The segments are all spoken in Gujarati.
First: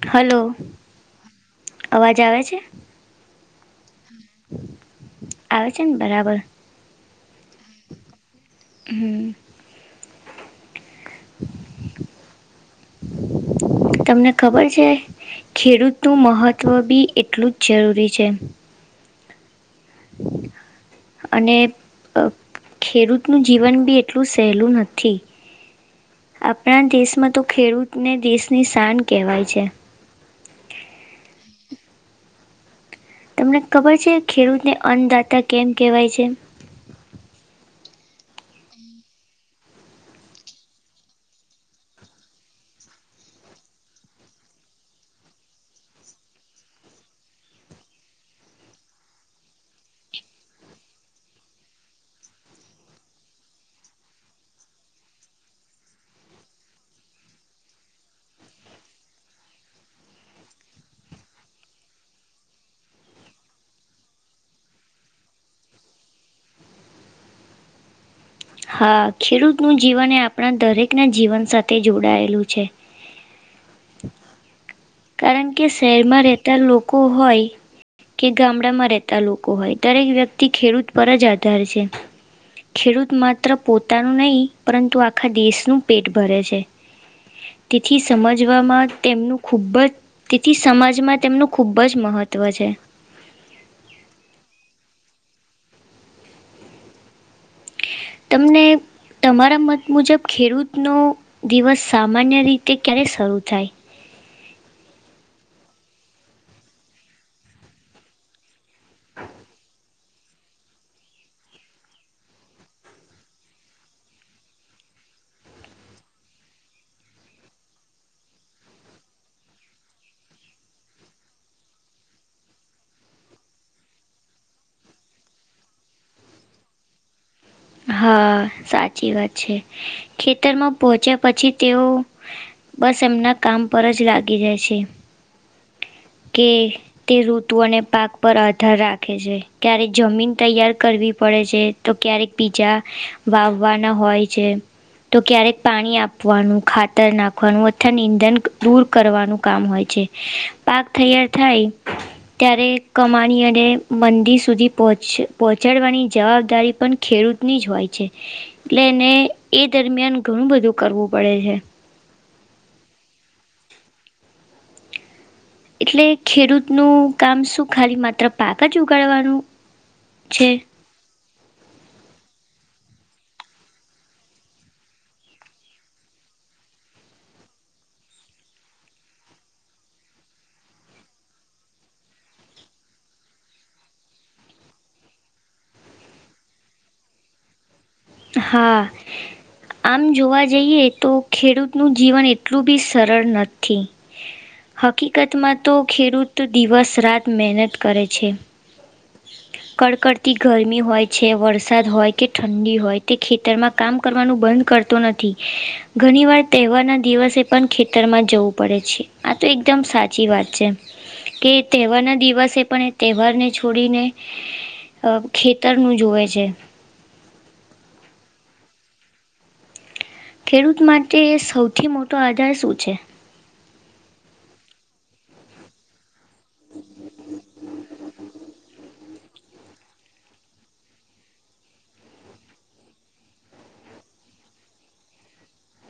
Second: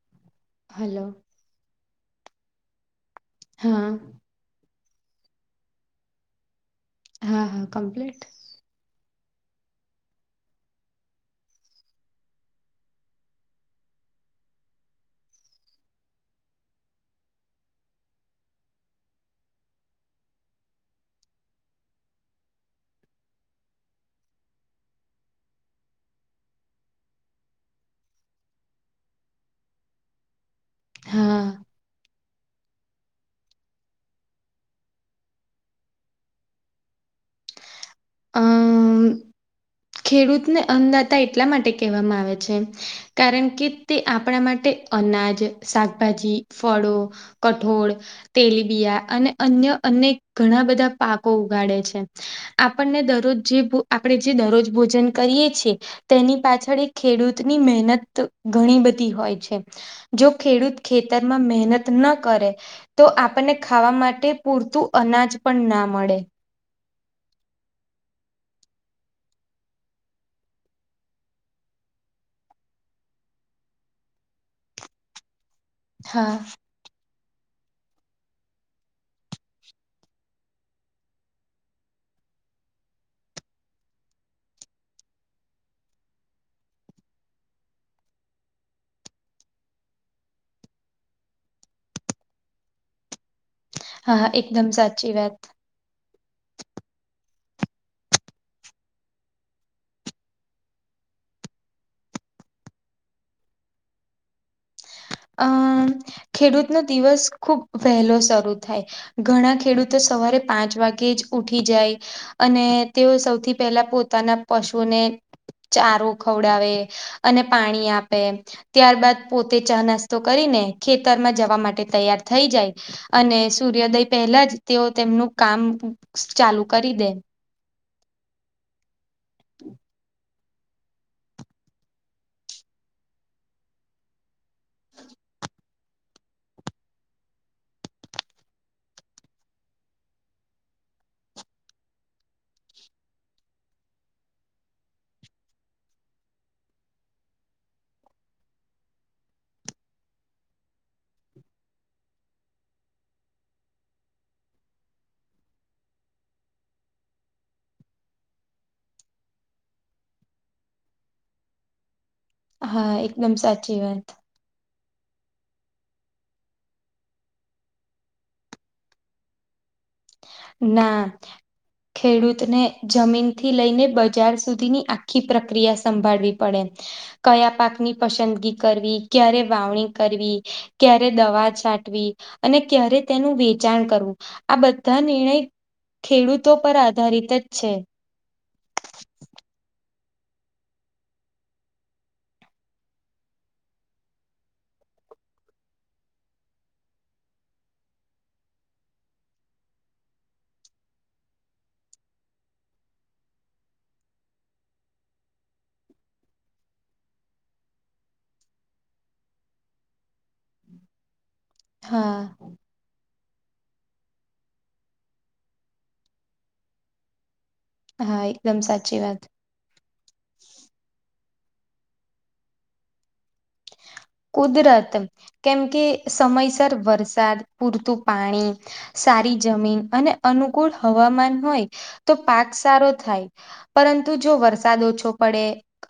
હલો હલો અવાજ આવે છે. હા આવે છેને, બરાબર હા હા કમ્પ્લીટ હમ્મ [unintelligible] તમને ખબર છે ખેડૂતનું મહત્ત્વ બી એટલુ જ જરૂરી છે. અને ખેડૂતનું જીવન બી એટલુ સહેલુ નથી આપણા દેશમાં તો ખેડૂતને દેશની શાન કહેવાય છે. હા તમને ખબર છે, ખેડૂતને અન્નદાતા કેમ કહેવાય છે. અ હમ્મ ખેડૂતને અનદાતા એટલા માટે કહેવામાં આવે છે. કારણ કે તે આપણા માટે અનાજ શાકભાજી ફળો કઠોળ તેલીબિયા અને અન્ય અનેક ઘણા બધા પાકો ઉગાડે છે અપ આપણને દરરોજ જે આપણે જે દરરોજ ભોજન કરીએ છે. તેની પાછળ એક ખેડૂતની મહેનત ઘણી બધી હોય છે. જો ખેડૂત ખેતરમાં મહેનત ના કરે તો આપણને ખાવા માટે પૂરતું અનાજ પણ ના મળે. હા ખેડૂત નું જીવન એ આપણા દરેક ના જીવન સાથે જોડાયેલું છે. કારણ કે શહેરમાં હા રહેતા લોકો હોય. કે ગામડામાં રહેતા લોકો હોય, દરેક વ્યક્તિ ખેડૂત પર જ આધાર છે. ખેડૂત માત્ર પોતાનું નહી, પરંતુ આખા દેશનું પેટ ભરે છે. તેથી સમજવામાં તેમનું ખૂબ જ તેથી સમાજમાં તેમનું ખુબ જ મહત્વ છે. હા એકદમ સાચી વાત. તમને તમારા મત મુજબ ખેડૂતનો દિવસ સામાન્ય રીતે ક્યારે શરૂ થાય. અમ ખેડૂત નો દિવસ ખુબ વહેલો શરૂ થાય ઘણા ખેડૂત તો સવારે પાંચ વાગે જ ઉઠી જાય. અને તેઓ સૌથી પહેલા પોતાના પશુને ચારો ખવડાવે અને પાણી આપે ત્યાર બાદ પોતે ચા નસ તો કરીને ખેતરમાં જવા માટે તૈયાર થઈ જાય. અને સૂર્યોદય પહેલા જ તેઓ તેમનું કામ ચાલુ કરી દે. હા સાચી વાત છે ખેતરમાં પોહોચ્યા પછી તેઓ બસ એમના કામ પર જ લાગી જાય છે કે તે ઋતુઓને પાક પર આધાર રાખે છે ક્યારેક જમીન તૈયાર કરવી પડે છે તો ક્યારેક બીજા વાવવાના હોય છે. તો ક્યારેક પાણી આપવાનું ખાતર નાખવાનું અથવા નીંધન દૂર કરવાનું કામ હોય છે. પાક તૈયાર થાય ત્યારે કમાણી અને મંદી સુધી પહોંચ પહોંચાડવાની જવાબદારી પણ ખેડૂતની જ હોય છે એટલે એને એ દરમિયાન ઘણું બધું કરવું પડે છે. હા એકદમ સાચી વાત. એટલે ખેડૂતનું કામ શું ખાલી માત્ર પાક જ ઉગાડવાનું. છે ના ખેડૂતને જમીન થી લઈને બજાર સુધીની આખી પ્રક્રિયા સંભાળવી પડે. કયા પાકની પસંદગી કરવી ક્યારે વાવણી કરવી. ક્યારે દવા છાંટવી અને ક્યારે તેનું વેચાણ કરવું આ બધા બધા નિર્ણય ખેડૂતો પર આધારિત જ છે. હા. આમ જોવા જઈએ તો ખેડૂતનું જીવન એટલું બી સરળ નથી. હકીકતમાં તો ખેડૂત દિવસ રાત મહેનત કરે છે. કડકડતી ગરમી હોય છે વરસાદ હોય કે ઠંડી હોય. તે ખેતરમાં કામ કરવાનું બંધ કરતો નથી ઘણી વાર તહેવારના દિવસે પણ ખેતરમાં જવું પડે છે આ તો એકદમ સાચી વાત છે કે તહેવારના હા દિવસે પણ એ તહેવારને છોડીને ખેતરનું જોવે છે. હા એકદમ સાચી વાત. ખેડૂત માટે એ સૌથી મોટો આધાર શું છે. કુદરત કેમ કે સમયસર વરસાદ પૂરતું પાણી સારી જમીન અને અનુકૂળ હવામાન હોય તો પાક સારો થાય. પરંતુ જો વરસાદ ઓછો પડે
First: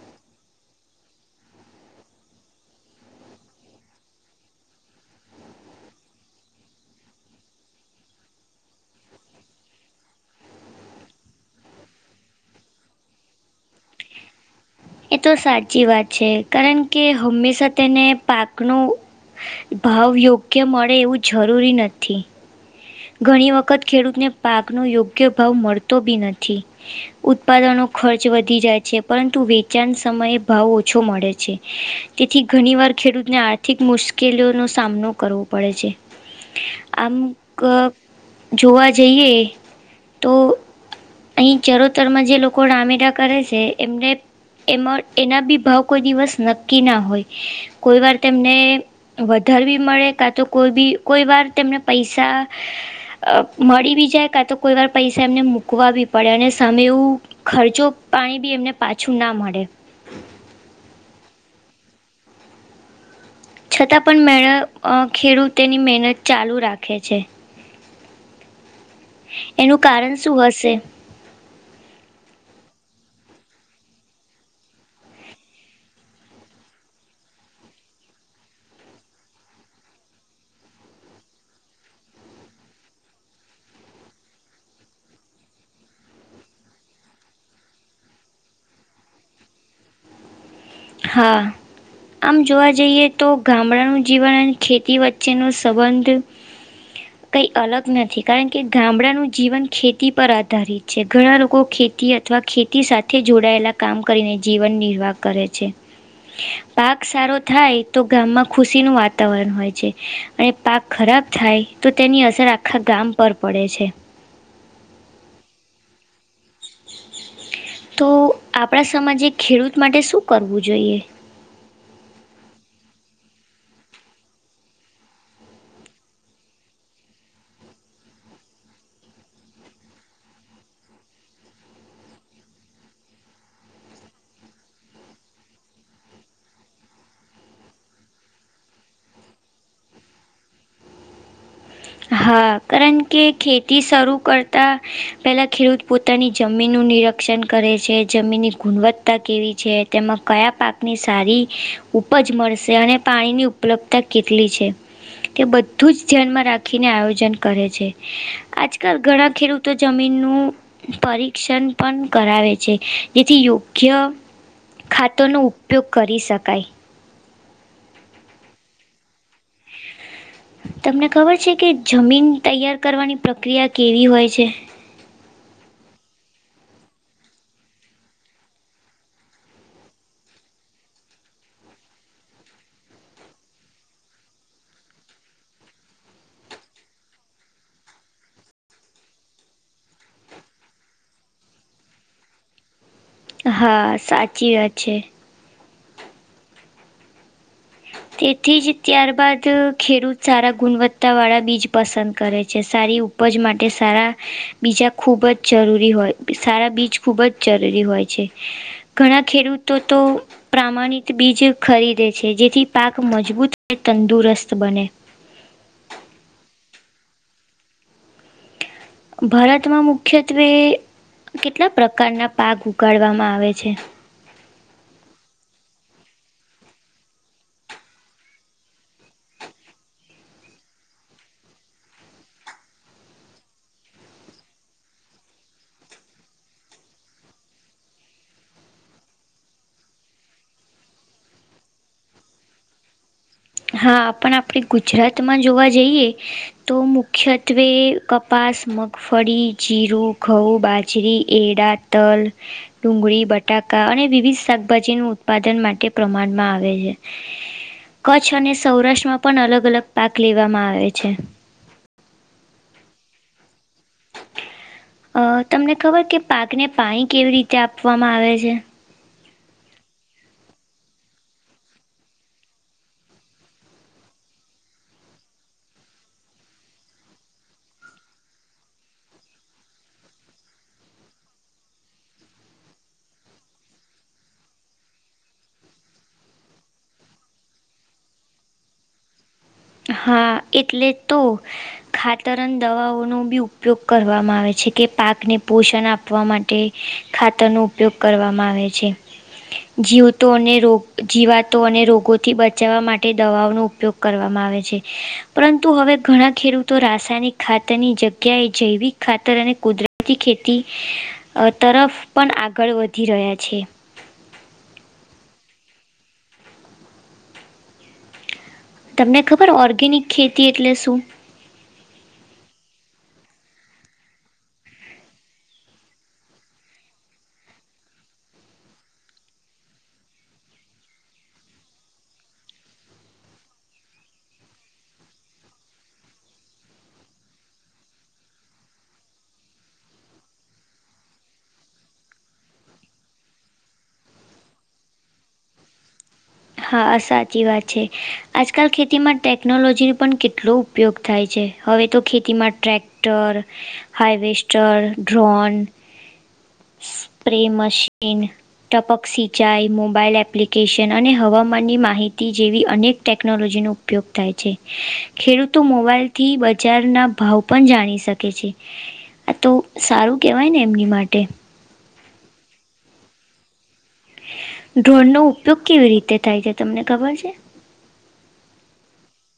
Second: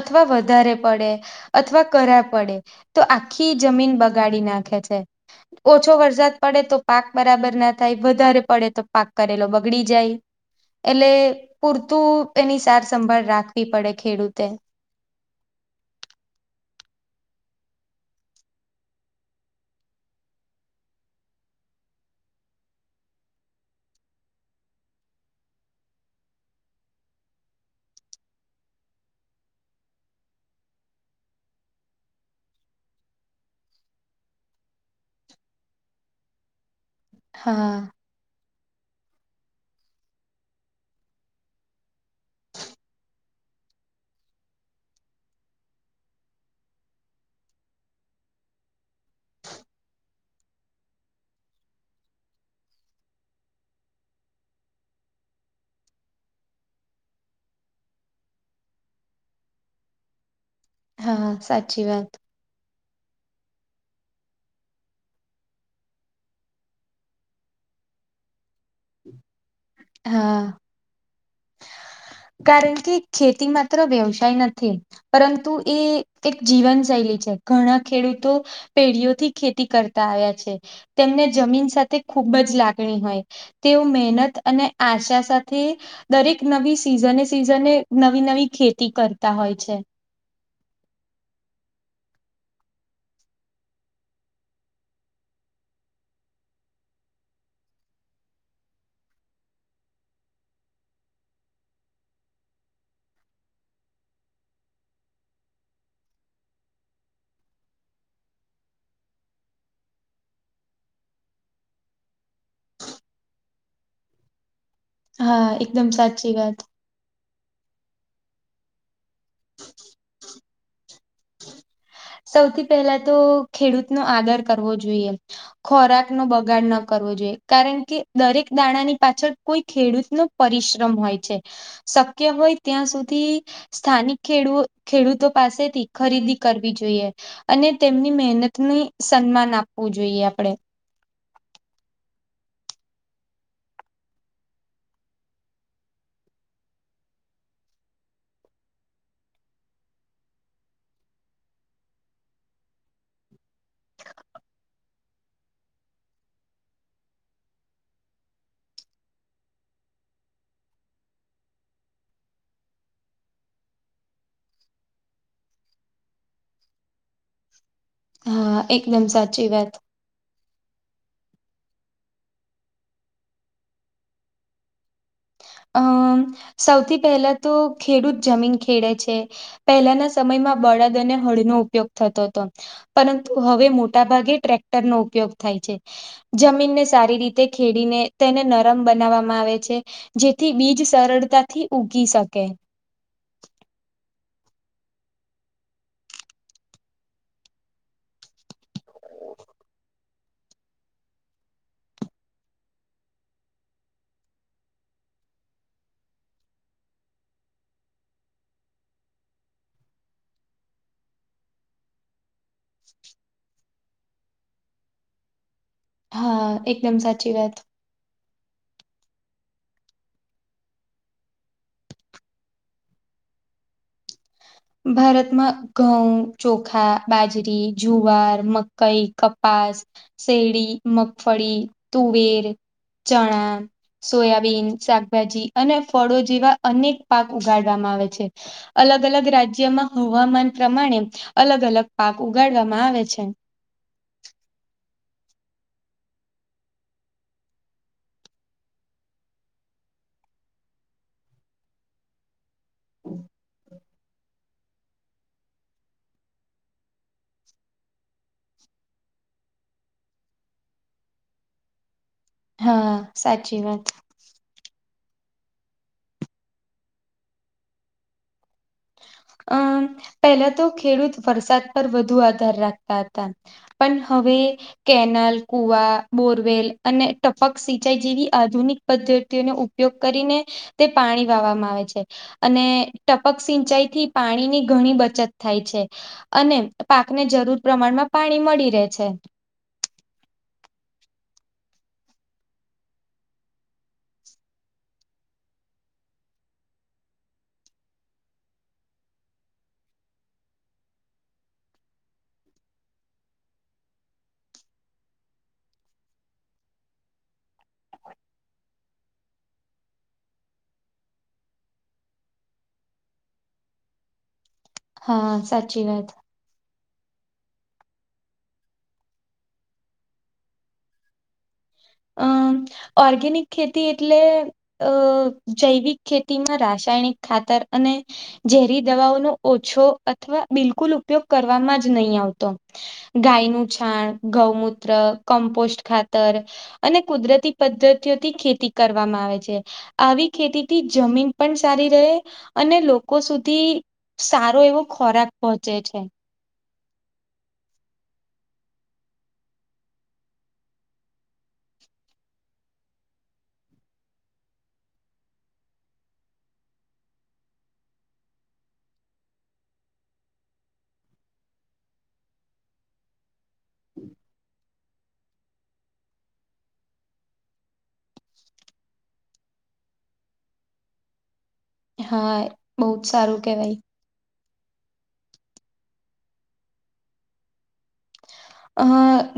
અથવા વધારે પડે અથવા કરાર પડે. તો આખી જમીન બગાડી નાખે છે. ઓછો વરસાદ પડે તો પાક બરાબર ના થાય વધારે પડે તો પાક કરેલો બગડી જાય. એટલે પૂરતું એની સારસંભાળ રાખવી પડે ખેડૂતે. એ તો સાચી વાત છે કારણ કે હંમેશા તેને પાકનું ભાવ યોગ્ય મળે એવું જરૂરી નથી. ઘણી વખત ખેડૂતને પાકનો યોગ્ય ભાવ મળતો બી નથી. ઉત્પાદનો ખર્ચ વધી જાય છે પરંતુ વેચાણ સમયે ભાવ ઓછો મળે છે. તેથી ઘણી વાર ખેડૂતને આર્થિક મુશ્કેલીઓનો સામનો કરવો પડે છે. આમ હા જોવા જઈએ તો અહીં ચરોતર માં જે લોકો રામેડા કરે છે એમને એમાં એના બી ભાવ કોઈ દિવસ નક્કી ના હોય, કોઈ વાર તેમને વધારવી મળે કા તો કોઈ બી કોઈ વાર તેમને પૈસા અ મળી બી જાય કા તો કોઈ વાર પૈસા એમને મૂકવા બી પડે અને સામે એવું ખર્ચો પાણી બી એમને પાછું ના મળે. હા સાચી વાત. છતાં પણ મેળ ખેડૂત તેની મહેનત ચાલુ રાખે છે. એનું કારણ શું હા હશે? કારણ કે ખેતી માત્ર વ્યવસાય નથી. પરંતુ એ એક જીવન શૈલી છે ઘણા ખેડૂતો પેઢીઓથી ખેતી કરતા આવ્યા છે, તેમને જમીન સાથે ખૂબ જ લાગણી હોય. તેઓ મહેનત અને આશા સાથે દરેક નવી સિઝને સિઝને નવી નવી ખેતી કરતા હોય છે. હા. આમ જોવા જઈએ તો ગામડાનું જીવન અને ખેતી વચ્ચેનો સંબંધ થ [inaudible] કંઈ અલગ નથી કારણ કે ગામડાનું જીવન ખેતી પર આધારિત છે ઘણા લોકો ખેતી અથવા ખેતી સાથે જોડાયેલા કામ કરીને જીવન નિર્વાહ કરે છે. પાક સારો થાય તો ગામમાં ખુશી નું વાતાવરણ હોય છે. અને પાક ખરાબ થાય તો તેની અસર આખા ગામ પર પડે છે. હા એકદમ સાચી વાત. તો આપણા સમાજે ખેડૂત માટે શું કરવું જોઈએ? સૌથી પહેલા તો ખેડૂત નો આદર કરવો જોઈએ. ખોરાક નો બગાડ ન કરવો જોઈએ કારણ કે દરેક દાણાની પાછળ કોઈ ખેડૂત ન પરિશ્રમ હોય છે. શક્ય હોય ત્યાં સુધી સ્થાનિક ખડૂ ખેડૂતો પાસેથી ખરીદી કરવી જોઈએ, અને તેમની મહેનત નની સન્માન આપવું જોઈએ આપણે. હા કારણ કે ખેતી શરૂ કરતા પેલા, ખેડૂત પો પોતાની જમીનનું નિરીક્ષણ કરે છે જમીનની ગુણવત્તા કેવી છે તેમાં કયા પાક ની સારી, ઉપજ મળશે અને પાણીની ઉપ ઉપલબ્ધતા કેટલી છે, તે બધું જ ધ્યાનમાં રાખે રાખીને આયોજન કરે છે, આજકાલ ઘણા ખેડૂતો જમીનનું પરીક્ષણ પણ કરાવે છે, જેથી યોગ્ય ખાતોનો ઉપયોગ કરી શકાય. હા એકદમ સાચી વાત. તમને ખબર છે કે જમીન તૈયાર કરવાની પ્રક્રિયા કેવી હોય છે? અમ સૌથી પહેલા તો ખેડૂત જમીન ખેડે છે. પહેલાના સમયમાં બળાદ અને હળનો ઉપયોગ થતો હતો. પરંતુ હવે મોટા ભાગે ટ્રેક્ટર નો ઉપયોગ થાય છે. જમીનને સારી રીતે ખેડીને તેને નરમ બનાવવામાં આવે છે. જેથી બીજ સરળતાથી ઉઊગી શકે. હા સાચી વાયા છે. તેથી જ ત્યારબાદ ખેડૂત સારા ગુણવત્તા વાળા બીજ પસંદ કરે છે સારી ઉપજ માટે સારા બીજા ખૂબ જ જરૂરી હોય સારા બીજ ખૂબ જ જરૂરી હોય છે. ઘણા ખેડૂતો તો પ્રામાણિત બીજ ખરીદે છે જેથી પાક મજબૂત અને તંદુરસ્ત બને. હા એકદમ સાચી વાત. ભારતમાં મુખ્યત્વે કેટલા પ્રકારના પાક ઉગાડવામાં આવે છે. ભારતમાં ઘઉં ચોખા બાજરી જુવાર મકઈ કપાસ શેરડી મગફળી તુવેર ચણા સોયાબીન શાકભાજી અને ફળો જેવા અનેક પાક ઉગાડવામાં આવે છે. અલગ અલગ રાજ્યમાં હવામાન પ્રમાણે અલગ અલગ પાક ઉગાડવામાં આવે છે‌. હા આપ આપણે ગુજરાતમાં જોવા જઈએ તો મુખ્યત્વે કપાસ મગફળી જીરું ઘઉં બાજરી એડા તલ ડુંગળી બટાકા અને વિવિધ શાકભાજીનું ઉત્પાદન માટે પ્રમાણમાં આવે છે. કચ્છ અને સૌરાષ્ટ્રમાં પણ અલગ અલગ પાક લેવામાં આવે છે. હા સાચી વાત. અ તમને ખબર કે પાકને પાણી કેવી રીતે આપવામાં આવે છે. અમ પહેલા તો ખેડૂત વરસાદ પર વધુ આધાર રાખતા હતા પણ હવે કેનાલ કુવા બોરવેલ અને ટપક સિંચાઈ જેવી આધુનિક પદ્ધતિઓનો ઉપયોગ કરીને તે પાણી વાવામાં આવે છે અને ટપક સિંચાઈ થી પાણીની ઘણી બચત થાય છે. અને પાકને જરૂર પ્રમાણમાં પાણી મળી રહે છે. હા એટલે તો ખાતરન દવાઓનો બી ઉપયોગ કરવામાં આવે છે કે પાકને પોષણ આપવા માટે ખાતર નો ઉપયોગ કરવામાં આવે છે. જીવતો અને રો જીવાતો અને રોગોથી બચાવવા માટે દવાઓનો ઉપયોગ કરવ માં આવે છે પરંતુ હવે ઘણા ખેડૂતો રાસાયણિક ખાતરની જગ્યાએ જૈવિક ખાતર અને કુદરતી ખેતી તરફ પણ આગળ વધી રહ્યા છે. હા સાચી વાત. તમને ખબર ઓર્ગેનિક ખેતી એટલે શું. આ ઓર્ગેનિક ખેતી એટલે અ જૈવિક ખેતીમાં રાસાયણિક ખાતર અને ઝેરી દવાઓનો ઓછો અથવા બિલકુલ ઉપયોગ કરવામાં જ નહીં આવતો. ગાય નું છાણ ગૌમૂત્ર કમ્પોસ્ટ ખાતર અને કુદરતી પદ્ધતિઓથી ખેતી કરવામાં આવે છે. આવી ખેતી થી જમીન પણ સારી રહે અને લોકો સુધી સારો એવો ખોરાક પહોંચે છે. હા સાચી વાત છે આજકાલ ખેતીમાં ટેકનોલોજીનું પણ કેટલું ઉપયોગ થાય છે હવે તો ખેતીમાં tractor harvester drone spray machine ટપક સિંચાઈ મોબાઈલ એપ્લિકેશન અને હવામાનની માહિતી જેવી અનેક ટેકનોલોજીનો ઉપયોગ થાય છે ખેડૂતો મોબાઈલ થી બજારના ભાવ પણ જાણી શકે છે. આ તો સારું કેવાય ને એમની માટે. હા બહુ જ સારું કેવાય. ડ્રોન નો ઉપયોગ કેવી રીતે થાય છે તમને ખબર છે. અ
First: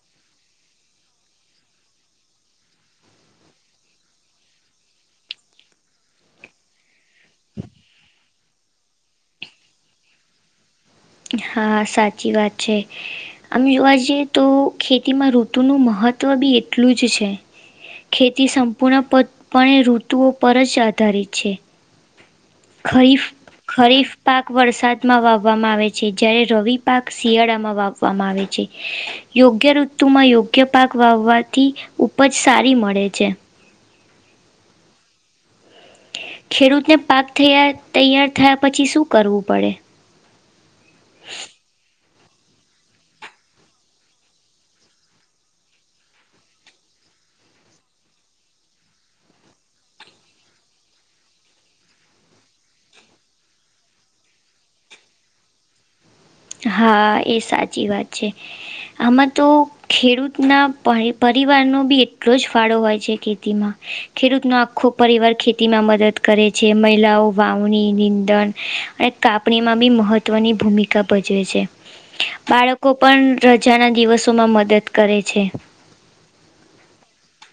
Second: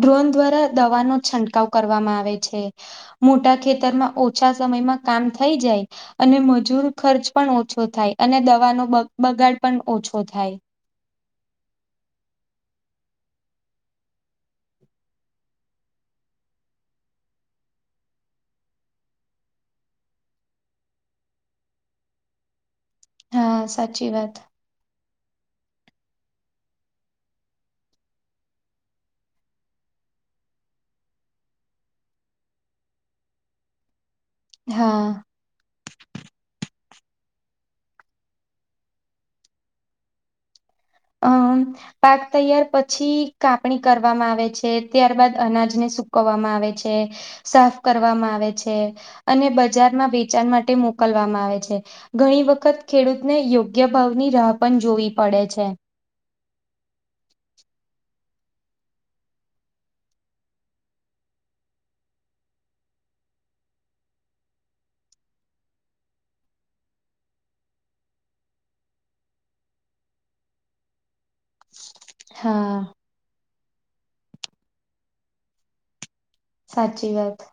ડ્રોન દ્વારા દવાનો છંટકાવ કરવામાં આવે છે. મોટા ખેતરમાં ઓછા સમયમાં કામ થઈ જાય અને મજૂર ખર્ચ પણ ઓછો થાય અને દવાનો બગાડ પણ ઓછો થાય. હા સાચી વાત છે. આમ જોવા જઈએ તો ખેતીમાં ઋતુનું મહત્ત્વ બી એટલું જ છે‌. ખેતી સંપૂર્ણપતપણે ઋતુઓ પર જ આધારિત છે. ખરીફ હા સાચી ખરીફ વાત પાક વરસાદમાં વાવવામાં આવે છે જ્યારે રવિ પાક શિયાળામાં વાવવામાં આવે છે. યોગ્ય ઋતુમાં યોગ્ય પાક વાવવાથી ઉપજ સારી મળે છે. [inaudible] ખેડૂતને પાક થયા તૈયાર થયા પછી શું કવુ પડે આહ પાક તૈયાર પછી કાપણી કરવામાં આવે છે, ત્યારબાદ અનાજને સુકવામાં આવે છે. સાફ કરવામાં આવે છે અને બજારમાં વેચાણ માટે મોકલવામાં આવે છે. ઘણી વખત ખેડૂતને યોગ્ય ભાવની રાહ પણ જોવી પડે છે. હા, એ સાચી વાત છે. આમાં તો ખેડૂતના પરિવારનો બી એટલો જ ફાળો હોય છે ખેતીમા ખેડૂતનો આખો પરિવાર ખેતીમાં મદદ કરે છે મહિલાઓ વાવણી, નીંદણ અને કાપણીમાં બી મહત્વની ભૂમિ કા ભજવે છે હા બાળકો પણ રજાના દિવસોમાં મદદ કરે છે. સાચી વાત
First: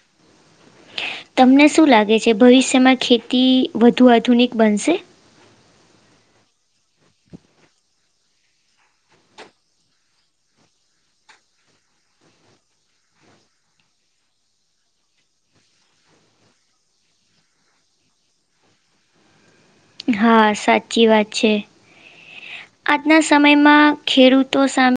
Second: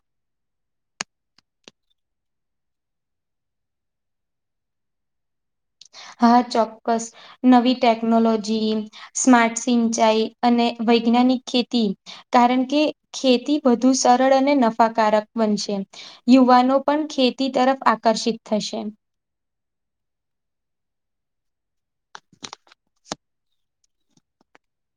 તમને શું લાગે છે, ભવિષ્યમા ખેતી વધુ આધુનિક બનશે હા, ચોક્કસ નવી ટેકનોલોજી, સ્માર્ટ સિંચાઈ અને વૈજ્ઞાનિક ખેતી કારણ કે ખેતી વધુ સરળ અને નફાકારક બનશે યુવાનો પણ ખેતી તરફ આકર્ષિત થશે. હા, સાચી વાત છે. આજના સમયમાં ખેડૂતો સામ